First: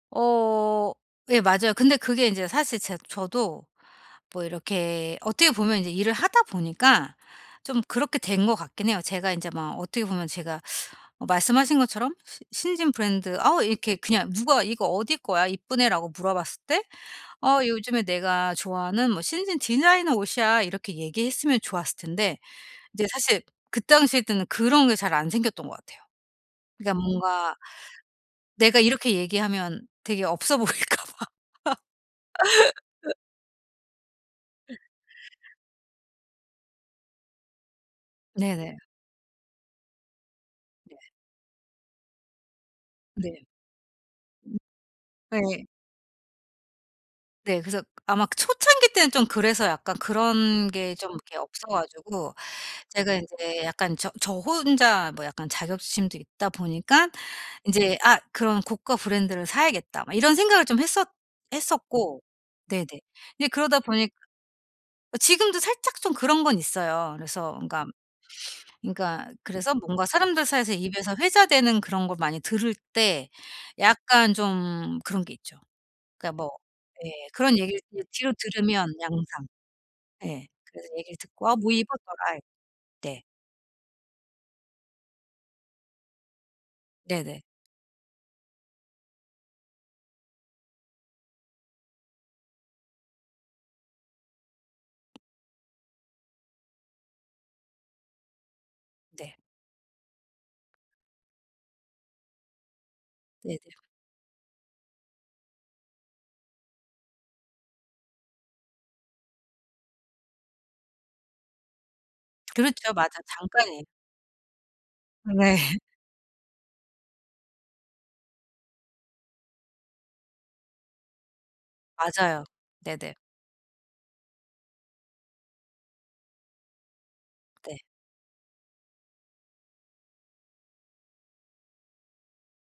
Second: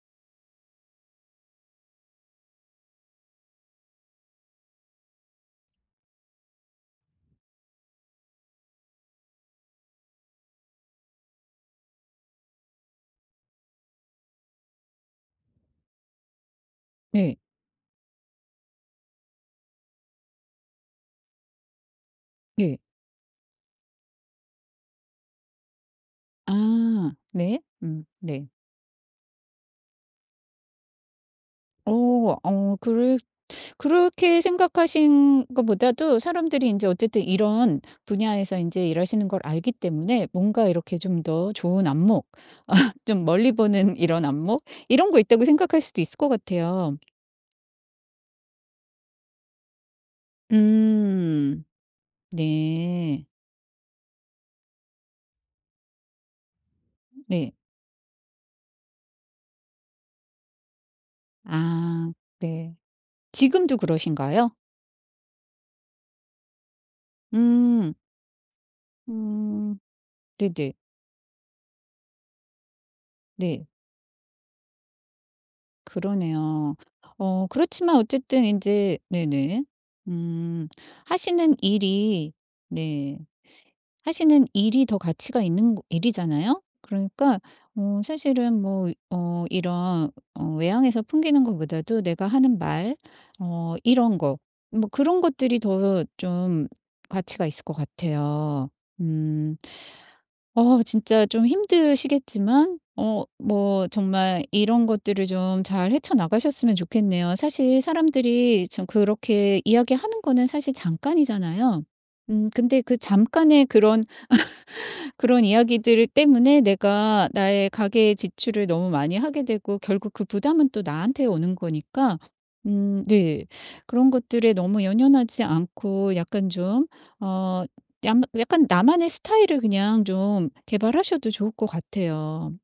어. 예. 맞아요. 근데 그게 이제 사실 제 저도 뭐 이렇게 어떻게 보면 이제 일을 하다 보니까 좀 그렇게 된 것 같긴 해요. 제가 인제 막 어떻게 보면 제가 어 말씀하신 것처럼 시 신진 브랜드 어 이렇게 그냥 누가 "이거 어디 거야? 이쁘네."라고 물어봤을 때 네. "어. 요즘에 내가 좋아하는 뭐 신진 디자이너 옷이야." 이렇게 얘기했으면 좋았을 텐데 네. 이제 사실 그 당시 때는 그런 게 잘 안 생겼던 것 같아요. 그러니까 아 뭔가 네. 음 네. 내가 이렇게 얘기하면 되게 없어 보일까 봐. 어. 어 그랬 그렇게 생각하신 것보다도 사람들이 인제 어쨌든 이런 분야에서 네네. 인제 일하시는 걸 알기 때문에 뭔가 네. 이렇게 좀 더 좋은 안목 좀 네. 멀리 보는 이런 안목? 이런 거 있다고 네. 생각할 수도 있을 것 같아요. 네. 그래서 아마 그 초창기 때는 좀 그래서 약간 그런 게 좀 이렇게 음. 없어 가지고 제가 네. 인제 약간 저 저 혼자 뭐 약간 자격지심도 있다 보니깐 음 네. 인제 '아. 그런 고가 브랜드를 사야겠다.' 막 이런 생각을 좀 했었 아. 했었고 네. 네네. 근데 지금도 그러다 보니 그러신가요? 지금도 살짝 좀 그런 건 있어요. 그래서 그니까, 음. 그니까 그래서 음. 뭔가 사람들 네네. 사이에서 입에서 회자되는 그런 걸 많이 들을 때 네. 약간 좀 그런 게 있죠. 그니까 뭐 그러네요. 예. 어 그런 얘기를 그렇지만 이제 뒤로 어쨌든 들으면 인제 양상 네네. 예. 음. 그래서 얘기를 듣고 하시는 아 뭐 일이 입었더라이 네 네. 하시는 일이 더 가치가 있는 거 일이잖아요. 그러니까 네네. 어 사실은 뭐 어 이런 어 외향에서 풍기는 것보다도 내가 하는 말 어 이런 거 뭐 그런 것들이 더 좀 가치가 있을 것 같아요. 네. 음. 어 진짜 좀 힘드시겠지만 어 네네. 뭐 정말 이런 것들을 좀 잘 헤쳐 나가셨으면 좋겠네요. 사실 사람들이 참 그렇게 이야기하는 거는 사실 잠깐이잖아요. 음 근데 그렇죠. 그 맞아. 잠깐의 잠깐이에요. 그런 그런 네. 이야기들 때문에 내가 나의 가계 지출을 너무 많이 하게 되고 결국 그 부담은 또 나한테 오는 거니까 맞아요. 음 네네. 네. 그런 것들에 너무 연연하지 않고 약간 좀 어 네. 양 약간 나만의 스타일을 그냥 좀 개발하셔도 좋을 것 같아요.